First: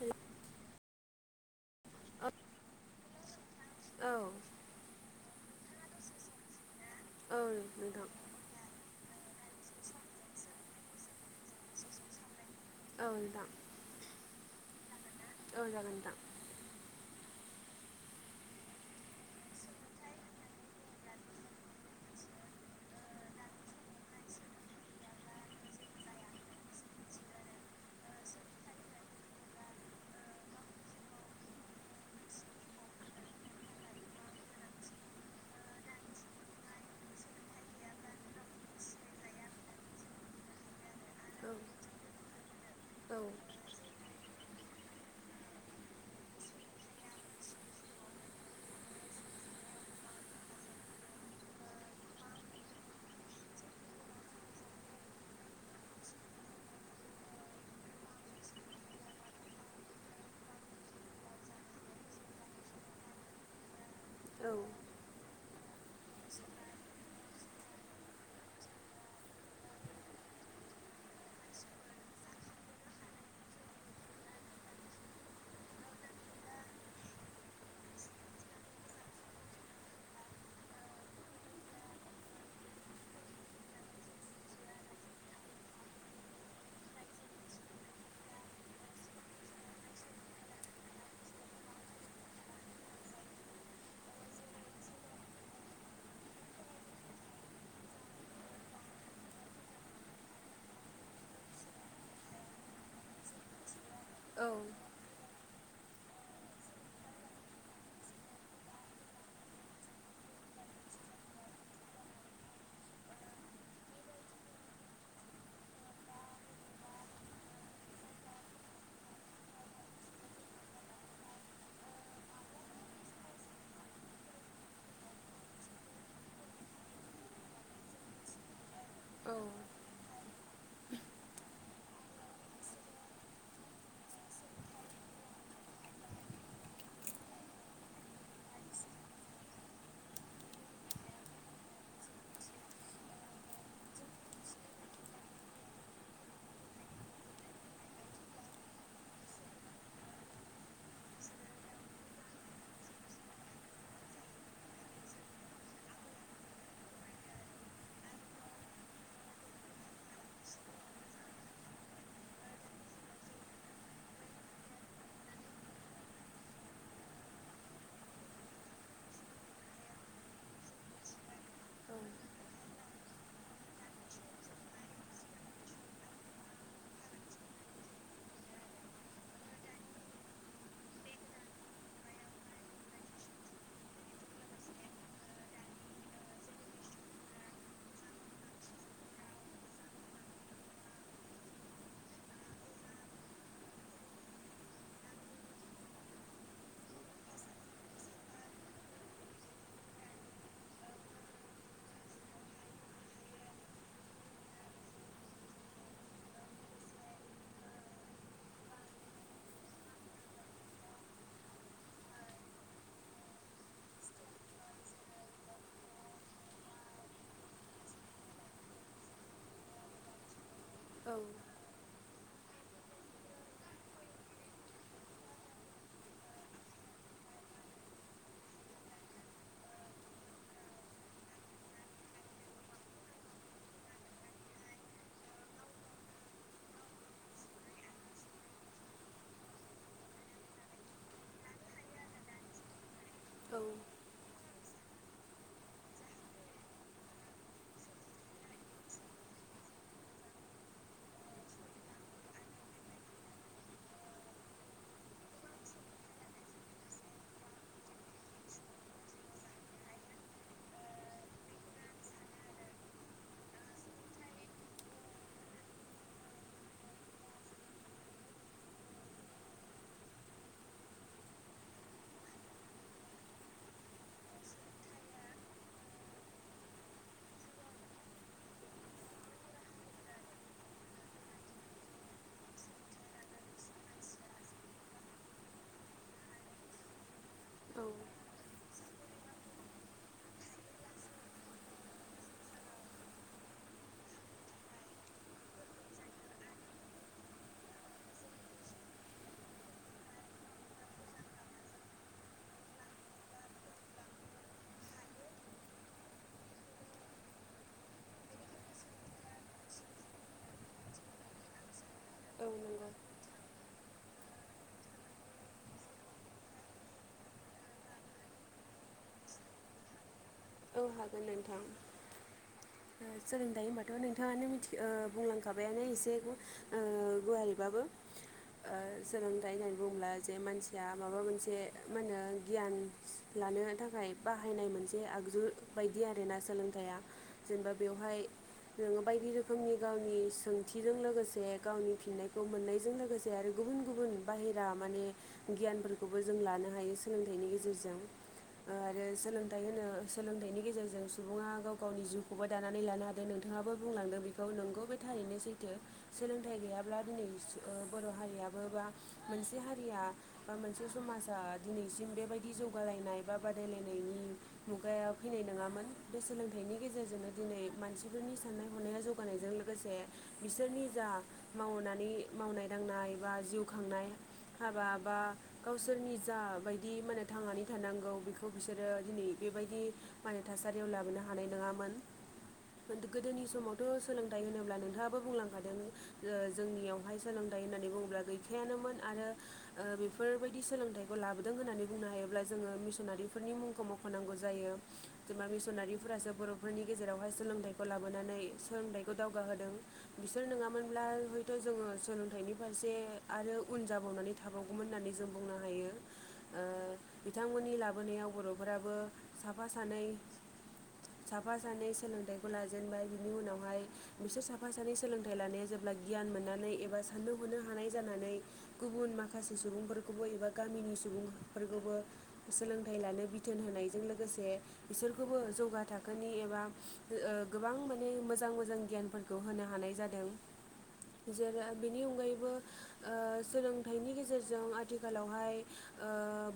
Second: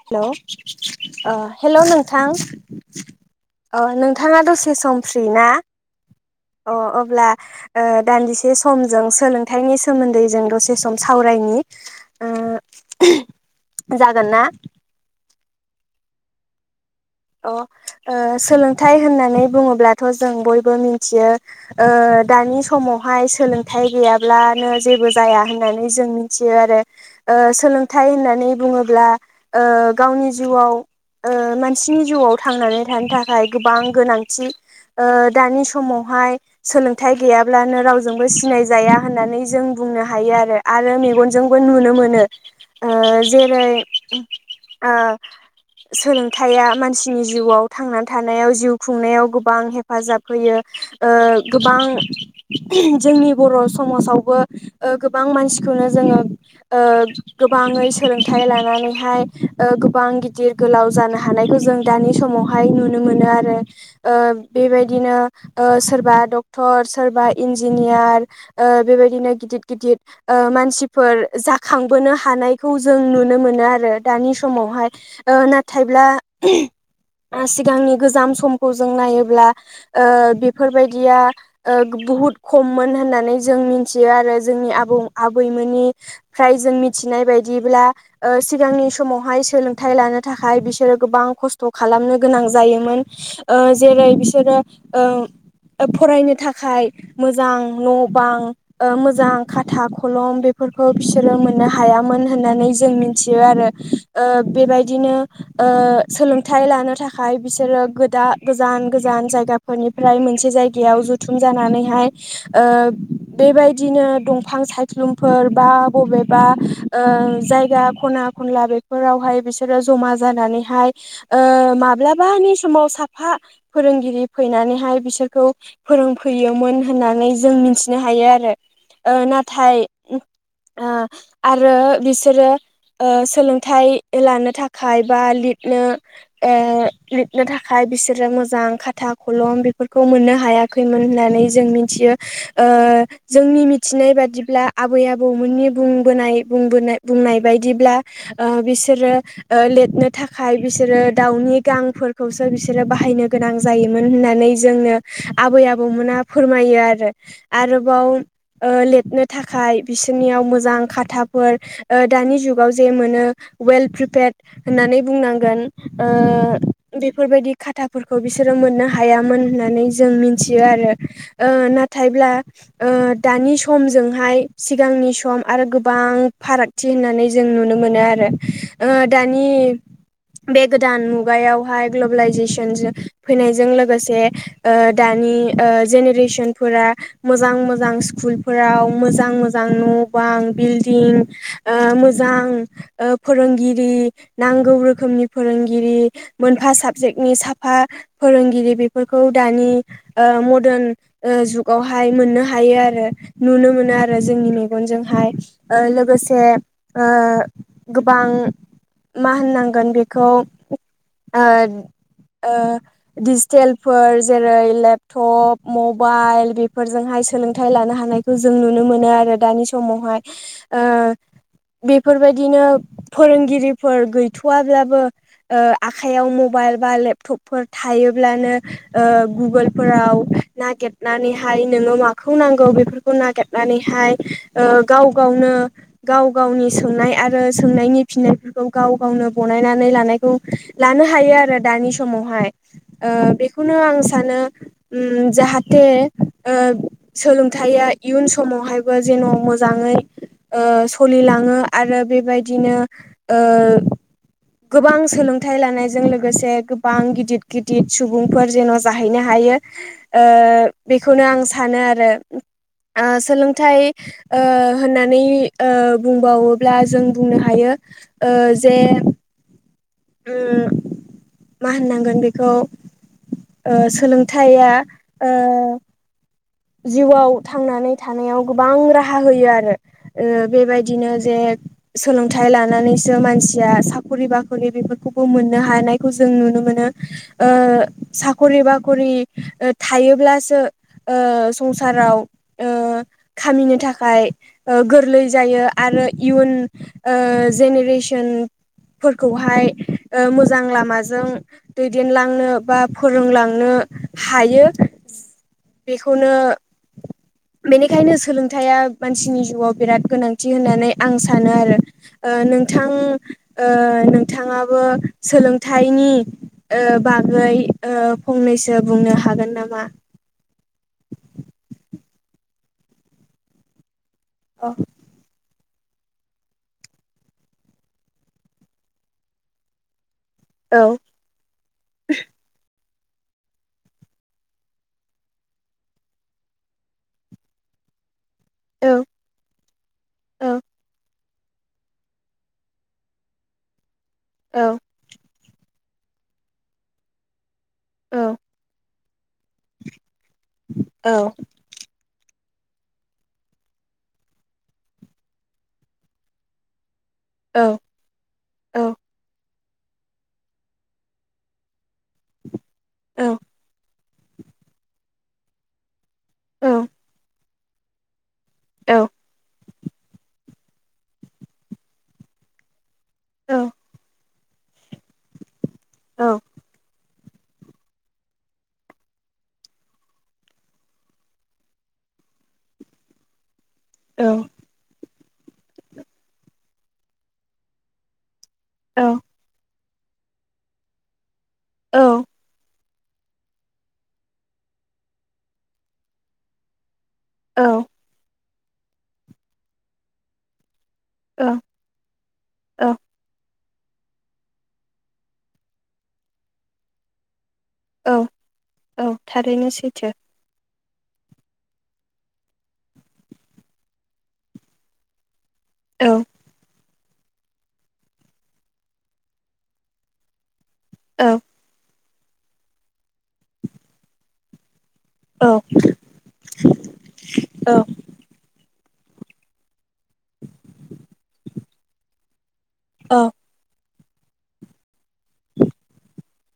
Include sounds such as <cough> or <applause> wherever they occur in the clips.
हेल hello अ hello नोंथां औ अ औ नोंथाङा दसे सम फ्रि ना? अ अब्ला औ ओ नोंथां दानदिसे सम जों सोलों थाइनि सोमोनदै जों दसे सम सावरायनि ओ औ नोंथां <unintelligible> जागोन ना औ जागोन नोंथां अ ओ सोलोंथाइ होननानै बुङोब्लाथ' जों बयबो मिथियो ओ दानि समावहाय सोलोंथाइ गैयाब्लानो जेबो जाया होननानै जों मिथियो आरो ओ सोलोंथाइ होननानै बुङोब्ला ओ गावनि जिउयाव ओ मान सिनि जिउयाव थांनानै थानो थाखाय गोबां गोनांथि ओ दानि समावहाय सोलोंथाइ गैयाब्लानो रावजोंबो सिनायजाया होननानै जों बुंनो हायो आरो आरो मेगनजोंबो नुनो मोनो ओ जेरै औ ओ सोलों थाइया मानसिनि जिउयाव थांनानै थानायाव जिउ खुंनायाव गोबां हेफाजाब होयो ओ गोबां जोंनि बर' समाजावबो ओ गोबां मानसिखौनो जोङो ओ गोबाङै सोलोंथाइ लानानैहाय ओ गोबां गिदिर गोलाव जानो हायो हानायखौ जों दानि समावहाय नुनो मोनो आरो ओ बेबायदिनो ओ सोरबा डक्ट'र सोरबा इनजिनियार ओ बेबायदिनो गिदिर गिदिर ओ मानसिफोर जाखांबोनो हानायखौ जों नुनो मोनो आरो दानि समावहाय ओ ओ नाथायब्ला सिगांनि गोजाम समखौ जों नायोब्ला ओ बेफोरबायदिया ओ बुहुत खममोन होननानै जों मिनथियो आरो जोंनि आबौ आबैमोननिफ्राय जों मिथि नाय बायदिब्ला ओ सिगांनि समावहाय सोलोंथाइ लानो थाखाय बिसोरो गोबां खस्थ' खालामनो गोनां ओ जायोमोन जेरै बिसोरो ओ फरायनो थाखाय मोजां न' बां ओ मोजां खाथा खलम बेफोर बेफोरखौ बिसोरो मोननो हायामोन होननानै जों मिथियो आरो ओ औ बेबायदिनो ओ सोलोंथाइ लानो थाखाय बिसोरो गोदान गोजान गोजान जायगाफोरनिफ्राय मोनसे जायगा बायदियाव जथुम जानानैहाय ओ बेबायदिनो दंफां सायख्लुमफोर एबा बबेबा ओ जायगा खना खनला बेफोरावहाय बिसोरो‌ जमा जानानैहाय ओ माब्लाबानि समाव साफा फोरोंगिरि फैनानैहाय बिसोर बिसोरखौ फोरोंफैयोमोन होननानै जों मिनथिनो हायो आरो ओ नाथाय आ आरो बिसोरो ओ सोलोंथाइ लानो थाखाय थाखाय बा लिरनो ओ लिरनो थाखाय बिसोरो मोजां खाथा खलम बे फोरखौ मोननो हायाखैमोन होननानै जों मिनथियो ओ जोंनि मिथिनाय बादिब्ला आबै आबौमोननि बुंबोनायबोनाय बुंबोनाय बुंनाय बायदिब्ला ओ बिसोरो ओ लिरनो थाखाय बिसोरो दाउनि गांफोरखौसो बिसोरो बाहायनो गोनां जायोमोन होननानै जोंनो आबै आबौमोना फोरमायो आरो आरोबाव ओ लिरनो थाखाय थाखाय बिसोरनियाव मोजां खाथाफोर ओ दानि जुगाव जे मोनो वेल प्रिपेद होननानै बुंनांगोन ओ बेफोरबायदि खाथाफोरखौ बिसोरो मोननो हायामोन होननानै जों मिथियो आरो ओ नाथायब्ला ओ दानि समजोंहाय सिगांनि सम आरो गोबां फारागथि होननानै जों नुनो मोनो आरो दानि बे गोदान मुगायावहाय ग्लबेलाइजेसन फैनायजों लोगोसे ओ दानि नि ओ मोजां मोजां स्कुलाव मोजां मोजां' न बां बिल्दिं ओ मोजां फोरोंगिरि नांगौ रोखोमनि फोरोंगिरि मोनफा साबजेक्टनि साफा फोरोंगिरि बेफोरखौ खौ दानि ओ मदन जुगावहाय मोननो हायो आरो नुनो मोनो आरो जोंनि मेगनजोंहाय ओ लोगोसे ओ गोबां मा होननांगोन बेखौ ओ ओ दिजिटेलफोर जेरै लेपटप मबाइल बेफोरजोंहाय सोलोंथाइ लानो हानायखौ जों नुनो मोनो आरो दानि समावहाय ओ बेफोरबायदिनो फोरोंगिरि फोर गैथ'वाब्लाबो ओ आखाइयाव मबाइल बा लेपटपफोर थायोब्लानो ओ गुगोलफोराव नागिरनानैहाय नोङो माखौ नांगौ बेफोरखौ नागिरनानै हाय ओ गाव गावनो गाव गावनि सोंनाय आरो सोंनायनि फिनाय गाव गावनो बनायनानै लानायखौ लानो हायो आरो दानि समावहाय औ बेखौनो आं सानो ओम जाहाथे ओ सोलोंथाइया इयुन समावहायबो जेन' मोजाङै ओ सलिलाङो आरो बेबायदिनो गोबां सोलोंथाइ लानायजों लोगोसे गोबां गिदिद गिदिद सुबुंफोर जेन' जाहैनो हायो ओ बेखौनो आं सानो आरो ओ सोलोंथाइ ओ होननानै ओ बुंबावोब्ला जों बुंनो हायो ओ जे ओम मा होननांगोन बेखौ ओ सोलोंथाइया ओ जिउआव थांनानै थानायाव गोबां राहा होयो आरो ओ बेबायदिनो जे सोलोंथाइ लानानैसो मानसिया साखरि बाख'रि बेफोरखौबो मोननो हानायखौ जों नु नो मोनो औ नंगौ साखरि बाखरि थायोब्लासो ओ संसाराव ओ खामिनो थाखाय गोरलै जायो आरो इयुन ओ जेनेरेसन फोरखौहाय ओ मोजां लामाजों दैदेनलांनो बा फोरोंलांनो हायो बेखौनो बेनिखायनो सोलोंयाइया मानसिनि जिउाव बिराद गोनांथि होननानै आं सानो आरो ओ नोंथां ओ नोंथाङाबो सोलोंथाइनिओ बा गै ओ फंनैसो बुंनो हागोन नामा? औ हागोन नोंथां सोलोंथाइ होनबाथ' नोंथाङानो मिथि औ ओ बुंलांखा खाबायानो इसे ओ गुवारैबाबो ओ सोलोंथाइ होननानै बुङोब्ला जे मानसिया औ माबा मोनसे मा होनो गियान लानो थाखाय बाहायनाय मोनसे आग जु बायदि आरोना सोलोंथाइया जेनेबा बेवहाय नोङो औ बायदि रोखोमनि गावनि औ सोंथिजों लोगोसे गावनि फिननायखौ मोननायजों लोगोसे आरो गुबुन गुबुन बाहेरा औ माने गियानफोरखौबो जों लानो हायो सोलोंथाइनि गेजेरजों आरो ओ सोलोंथाइ होनो थाइनि गेजेरजों औ सुबुङा गाव गावनि जिउ खौबो दानानै लानो हादों नोंथाङाबो बुंलांदों बेखौ नोंगौ बे थारैनो सैथो सोलोंथ गैयाबा दिनै औ बर' हारियाबो औ बा मोनसे हारिया बा मोनसे समाजा दिनैसिम बेबायदि जौगालायनाय बा औ बादायलायनायनि मुगायाव फैनाय नङामोन बे सोलोंथाइनि गेजेरजोंनो दिनै मानसिफोरनि औ साननाय-हनाया जौगानायजों लोगोसे बिसोरनि जा मावनानै मावनाय दांनाय बा जिउ खांनाय हाबा बा गावसोरनि जा बायदि माने थांनानै थानांगौ बेखौ बिसोरो दिनै बेबायदि माने थासारियाव लाबोनो हानाय नङामोन गोदोनि समाव थ' औ सोलोंथाइ होनोब्ला नोंथाङाबो बुंलांखादों ओ जोंनियावहाय सोलोंथाइ होननानै बुङोब्ला गै हाखायानोमोन आरो बेफोरबायदि सोलोंथाइखौ लाबोदों होननानै बुंनो हायोब्ला जोङो मि मिसनारिफोरनि मुंखौ मुंख नांगौ जायो जेनबा मिसनारिफोरासो बर'फोरनि गेजेरावहाय सोलोंथाइखौ लाबोनानै सोलोंथाइखौ दावग होदों बिसोर नोङामोन अब्ला औ हयथ जोङो सोलोंथाइनि फारसे आरो उन जाबावनानै थाबावगौमोन होननानै जों बुंनो हायो बिथांमोननि औ लाबोनायाव बर' फोराबो औ साफा थारैनो सानै सैथो <inaudible> साफा सानै सोलोंथाइखौ लाजेनबाय बिनि उनावहाय बिसोर साफा सानै सोलोंथाइ लानाया जेब्ला औ गियान मोननानै एबा साननो हनो हानाय जानानै गुबुन माखासे सुबुंफोरखौबो एबा गामिनि औ सुबुंफोरखौबो सोलोंथाइ लानो बिथोन होनायजों लोगोसे बिसोरखौबो औ जौगा थाखोनि एबा गोबां औ माने मोजां मोजां गियान फोरखौ होनो हानाय जादों बेनि अनगायैबो औ सों सोलोंथाइनि गेजेरजों आथिखालावहाय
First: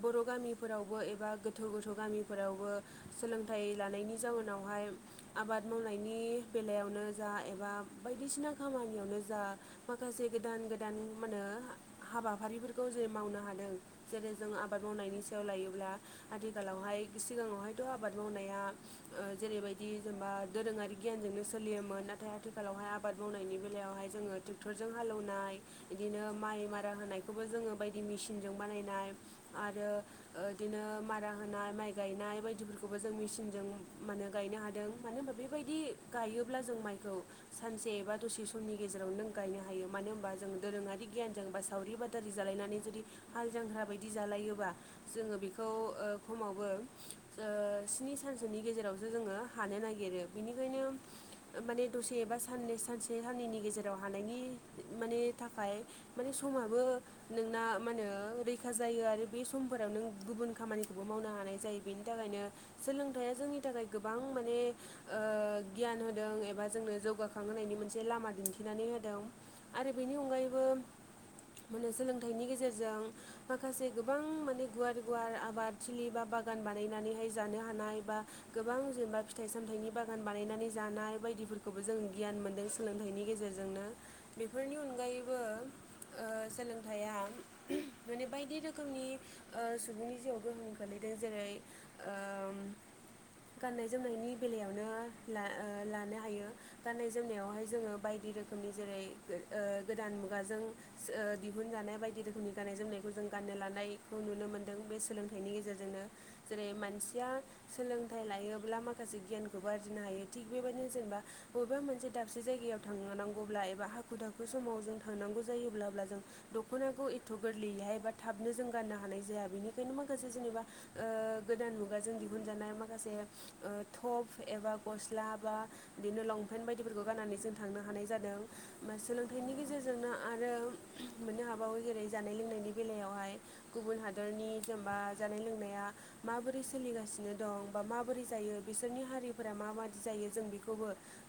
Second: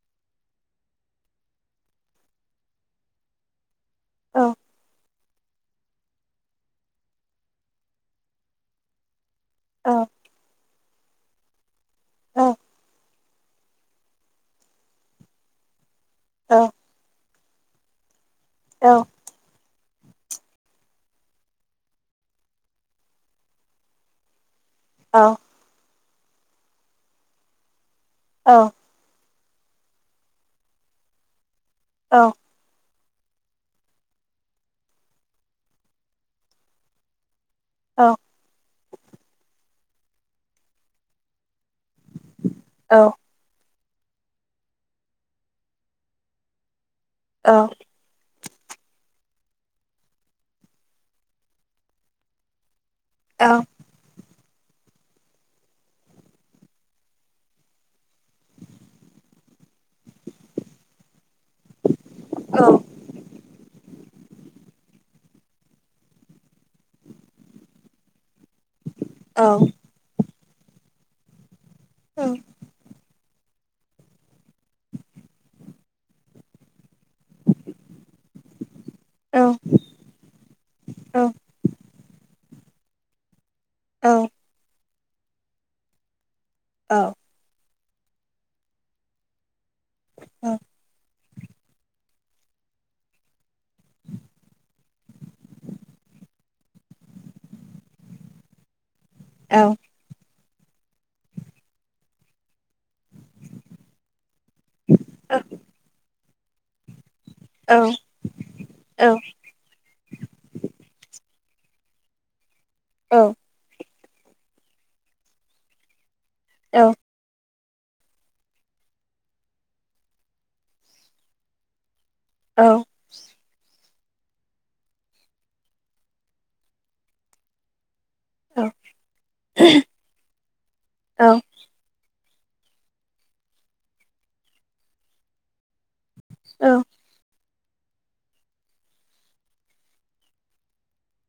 बर' गामिफोरावबो एबा गोथौ गोथौ गामिफोरावबो सोलोंथाइ लानायनि जाउनावहाय आबाद मावनायनि बेलायावनो जा एबा बायदिसिना खामानियावनो जा माखसे गोदान गोदान गोदान माने औ हाबाफारिफोरखौ जे मावनो हादों जेरै जों आबाद मावनायनि सायाव लायोब्ला आथिखालावहाय सिगाङावहायथ आबाद मावनाया जेरैबाय बिदि जेनेबा दोरोङारि गियानजोंनो सोलियोमोन नाथाय आथिखालावहाय आबाद मावनायनि बेलायावहाय जोङो ट्रेक्टरजों औ हालेवनाय बिदिनो माइ मारा होनायखौबो जोङो बायदि मेसिनजों औ बानायनाय आरो बिदिनो मारा होनाय माइ औ गायनाय बायदिफोरखौ खौबो जों मेसिनजों माने गायनो हादों मानो होनबा बेबायदि गायोब्ला जों माइखौ सानसे एबा दसे समनि गेजेराव नों गायनो हायो मानो होनबा जों दोरोङारि गियानजों बास दावरि बादारि जालायनानै जुदि हाल जांख्रा बायदि जालायोबा जोङो बेखौ दंबावो ओ गेजावो जोङो हानो नागिगो बिनिखायनो माने दसेबा स सानसे देहानिनि गेजेराव हानायनि माने थाखाय माने समाबो नोंना मा होने रैखा जायो आरो बे सम फोराव नों गुबुन खामानिखौबो मावनो हानाय जायो बेनि थाखायनो सोलोंथाइा जोंनि थाखाय गोबां माने गियान होदों एबा जोंनो जौगाखांहोनायनि मोनसे लामा दिन्थिनानै होदों दं आरो बेनि अनगायैबो माने सोलोंथाइनि गेजेरजों माखासे गोबां माने गुवार गुवार आबाद लि बा बागान बानायनानैहाय जानो हानाय ए बा गोबां जेनेबा फिथाइ सामथाइनि बागान बानायनानै जानाय बायदिफोरखौबो जों गियान मोनदों सोलोंथाइनि गेजेरजों जोंनो बेफोरनि अन माने बायदि रोखोमनि सुबुंनि जिउआव गोहां जेरै गाननाय जोमनायनि बेलायावनो लानो हायो गाननाय जोमनायावहाय जोङो बायदि बेबायदि रोखोमनि जेरै गोदान मु खुगाजों दिहुनजानाय बायदि रोखोमनि गाननाय जोमनायखौ जों गाननो लानायखौ नुनो मोन नुनो मोनदों बे सोलोंथाइनि गेजेरजोंनो जेरै मानसि सोलोंथाइ लायोब्ला माखासे गियानखौ आरजिनो हायो थिग बेबायदिनो जेनेबा बबेबा मोनसे से दाबसे जायगायाव थांनांगौब्ला एबा हाखु दाखु समाव जों थांनांगौ जायोब्ला अब्ला जों दख'नाखौ एथ गोरलैयैहाय एबा थाबनो जों गाननो हानाय जाया बेनिखायनो माखासे जेनेबा ओ गोदान मुगाजों दिहुनजानाय माखासे ओ टप एबा गस्ला बा बिदिनो लंपेन्ट बायदिफोरखौ गाननानै जों थांनो हानाय जादों सोलोंथाइनि गेजेरजोंनो आरो औ मोननो हाबावो जेरै जानाय लोंनायनि बेलायावहाय गुबुन हादरनि जेनेबा जानाय लोंनाया माबोरै औ सोलिगासिनो दं बा माबोरै जायो बिनि हारिफोरा माय जायो जों बेखौ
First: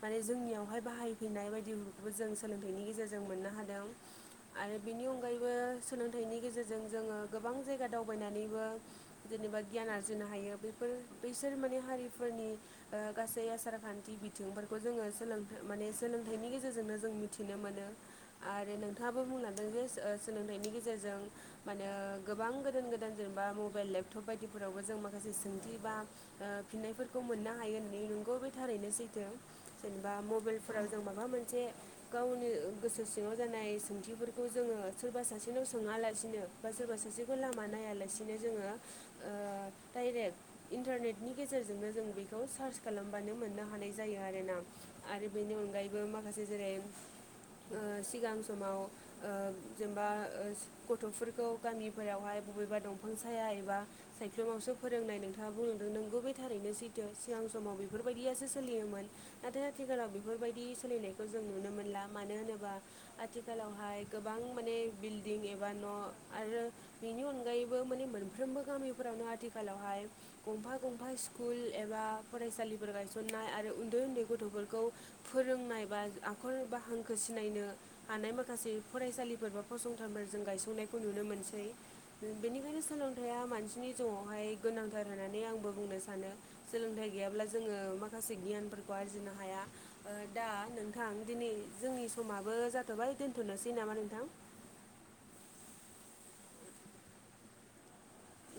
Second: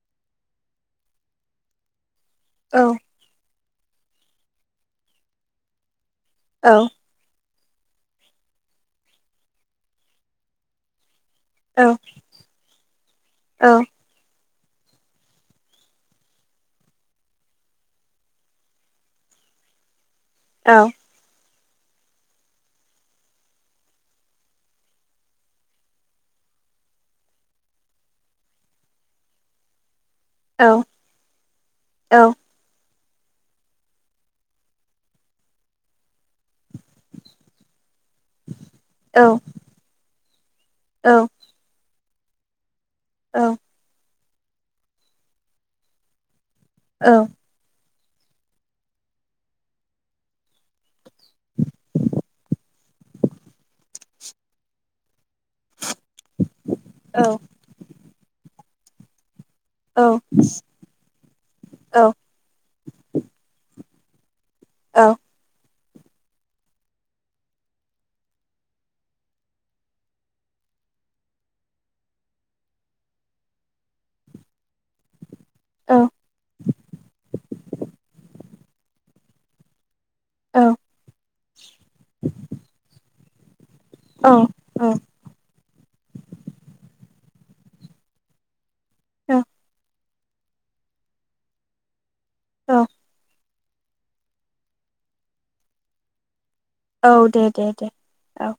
माने जोंनियावहाय बाहाफैनाय नाय बायदि जों सोलोंथाइनि गेजेरजों मोननो हादों आरो बेनि अनगायैबो सोलोंथाइनि गेजेरजों जोङो गोबां जायगा दावबायनानैबो जेनेबा गियान आरजिनो हायो बैफोर बैसोर माने हारिफोरनि ओ गासै आसार खान्थि बिथिंफोर खौ जोङो सोलों माने सोलोंथाइनि गेजेरजोंनो जों मिथिनो मोनो आरो नोंथाङाबो बुंलांदों सोलोंथाइनि गेजेरजों माने गोबां गोदान गोदान जेनेबा मबाइल लेब टब बायदिफोरावबो जों माखासे सोंथि बा ओ फिननायफोरखौ मोननो हायो होननानै नंगौ बे थारैनो सै थो जेनेबा मबाइलफोराव जों माबा मोनसे गावनो गोसो सिङाव जानाय सोंथिफोरखौ जोङो सोरबा सासेनाव सोङालासिनो बा सोरबा सासेखौ लामा नाय यालासिनो ओ डाइरेक्ट इन्टारनेटनि गेजेरजोंनो जों बेखौ सार्च खालामबानो मोननो हानाय जायो आरोना आरो बेनि अनगायैबो माखासे जेरै ओ सिगां समाव ओ जेनेबा <unintelligible> थ'फोरखौ गामिफोरावहाय बबेबा दंफां साया एबा सायख्लुमावसो फोरोंनाय नों थाङा बुंलांदों नोंगौ बे थारैनो सैथो सिगां समाव बेफोरबायदियासो सोलियोमोन नाथाय आथिखालाव बेफोरबायदि सोलिनायखौ जों नुनो मोनला मानो होनोबा आथिखालावहाय गोबां माने बिल्डिं एबा न' आरो बिनि अनगायैबो माने मोन फ्रोमबो गामिफोरावनो आथिखालावहाय गंफा गंफा स्कुल एबा फरायसालिफोर गायसन नाय आरो उन्दै उन्दै गथ'फोरखौ फोरोंनाय बा आखर बा हांखो सिनायनो हानाय माखासे फरायसालिफोर बा फसं थाफोर जों गायसंनायखौ नुनो मोनसै बेनिखायनो सोलोंथाया मानसि नि जिवावहाय गोनांथार होनानै आंबो बुंनो सानो सोलोंथाइ गैयाब्ला जोङो माखासे गियानफोरखौ आरजिनो हाया दा नोंथां दिनै जोंनि समाबो जाथबाय दोन थनोसै नामा नोंथां औ दे दे दे औ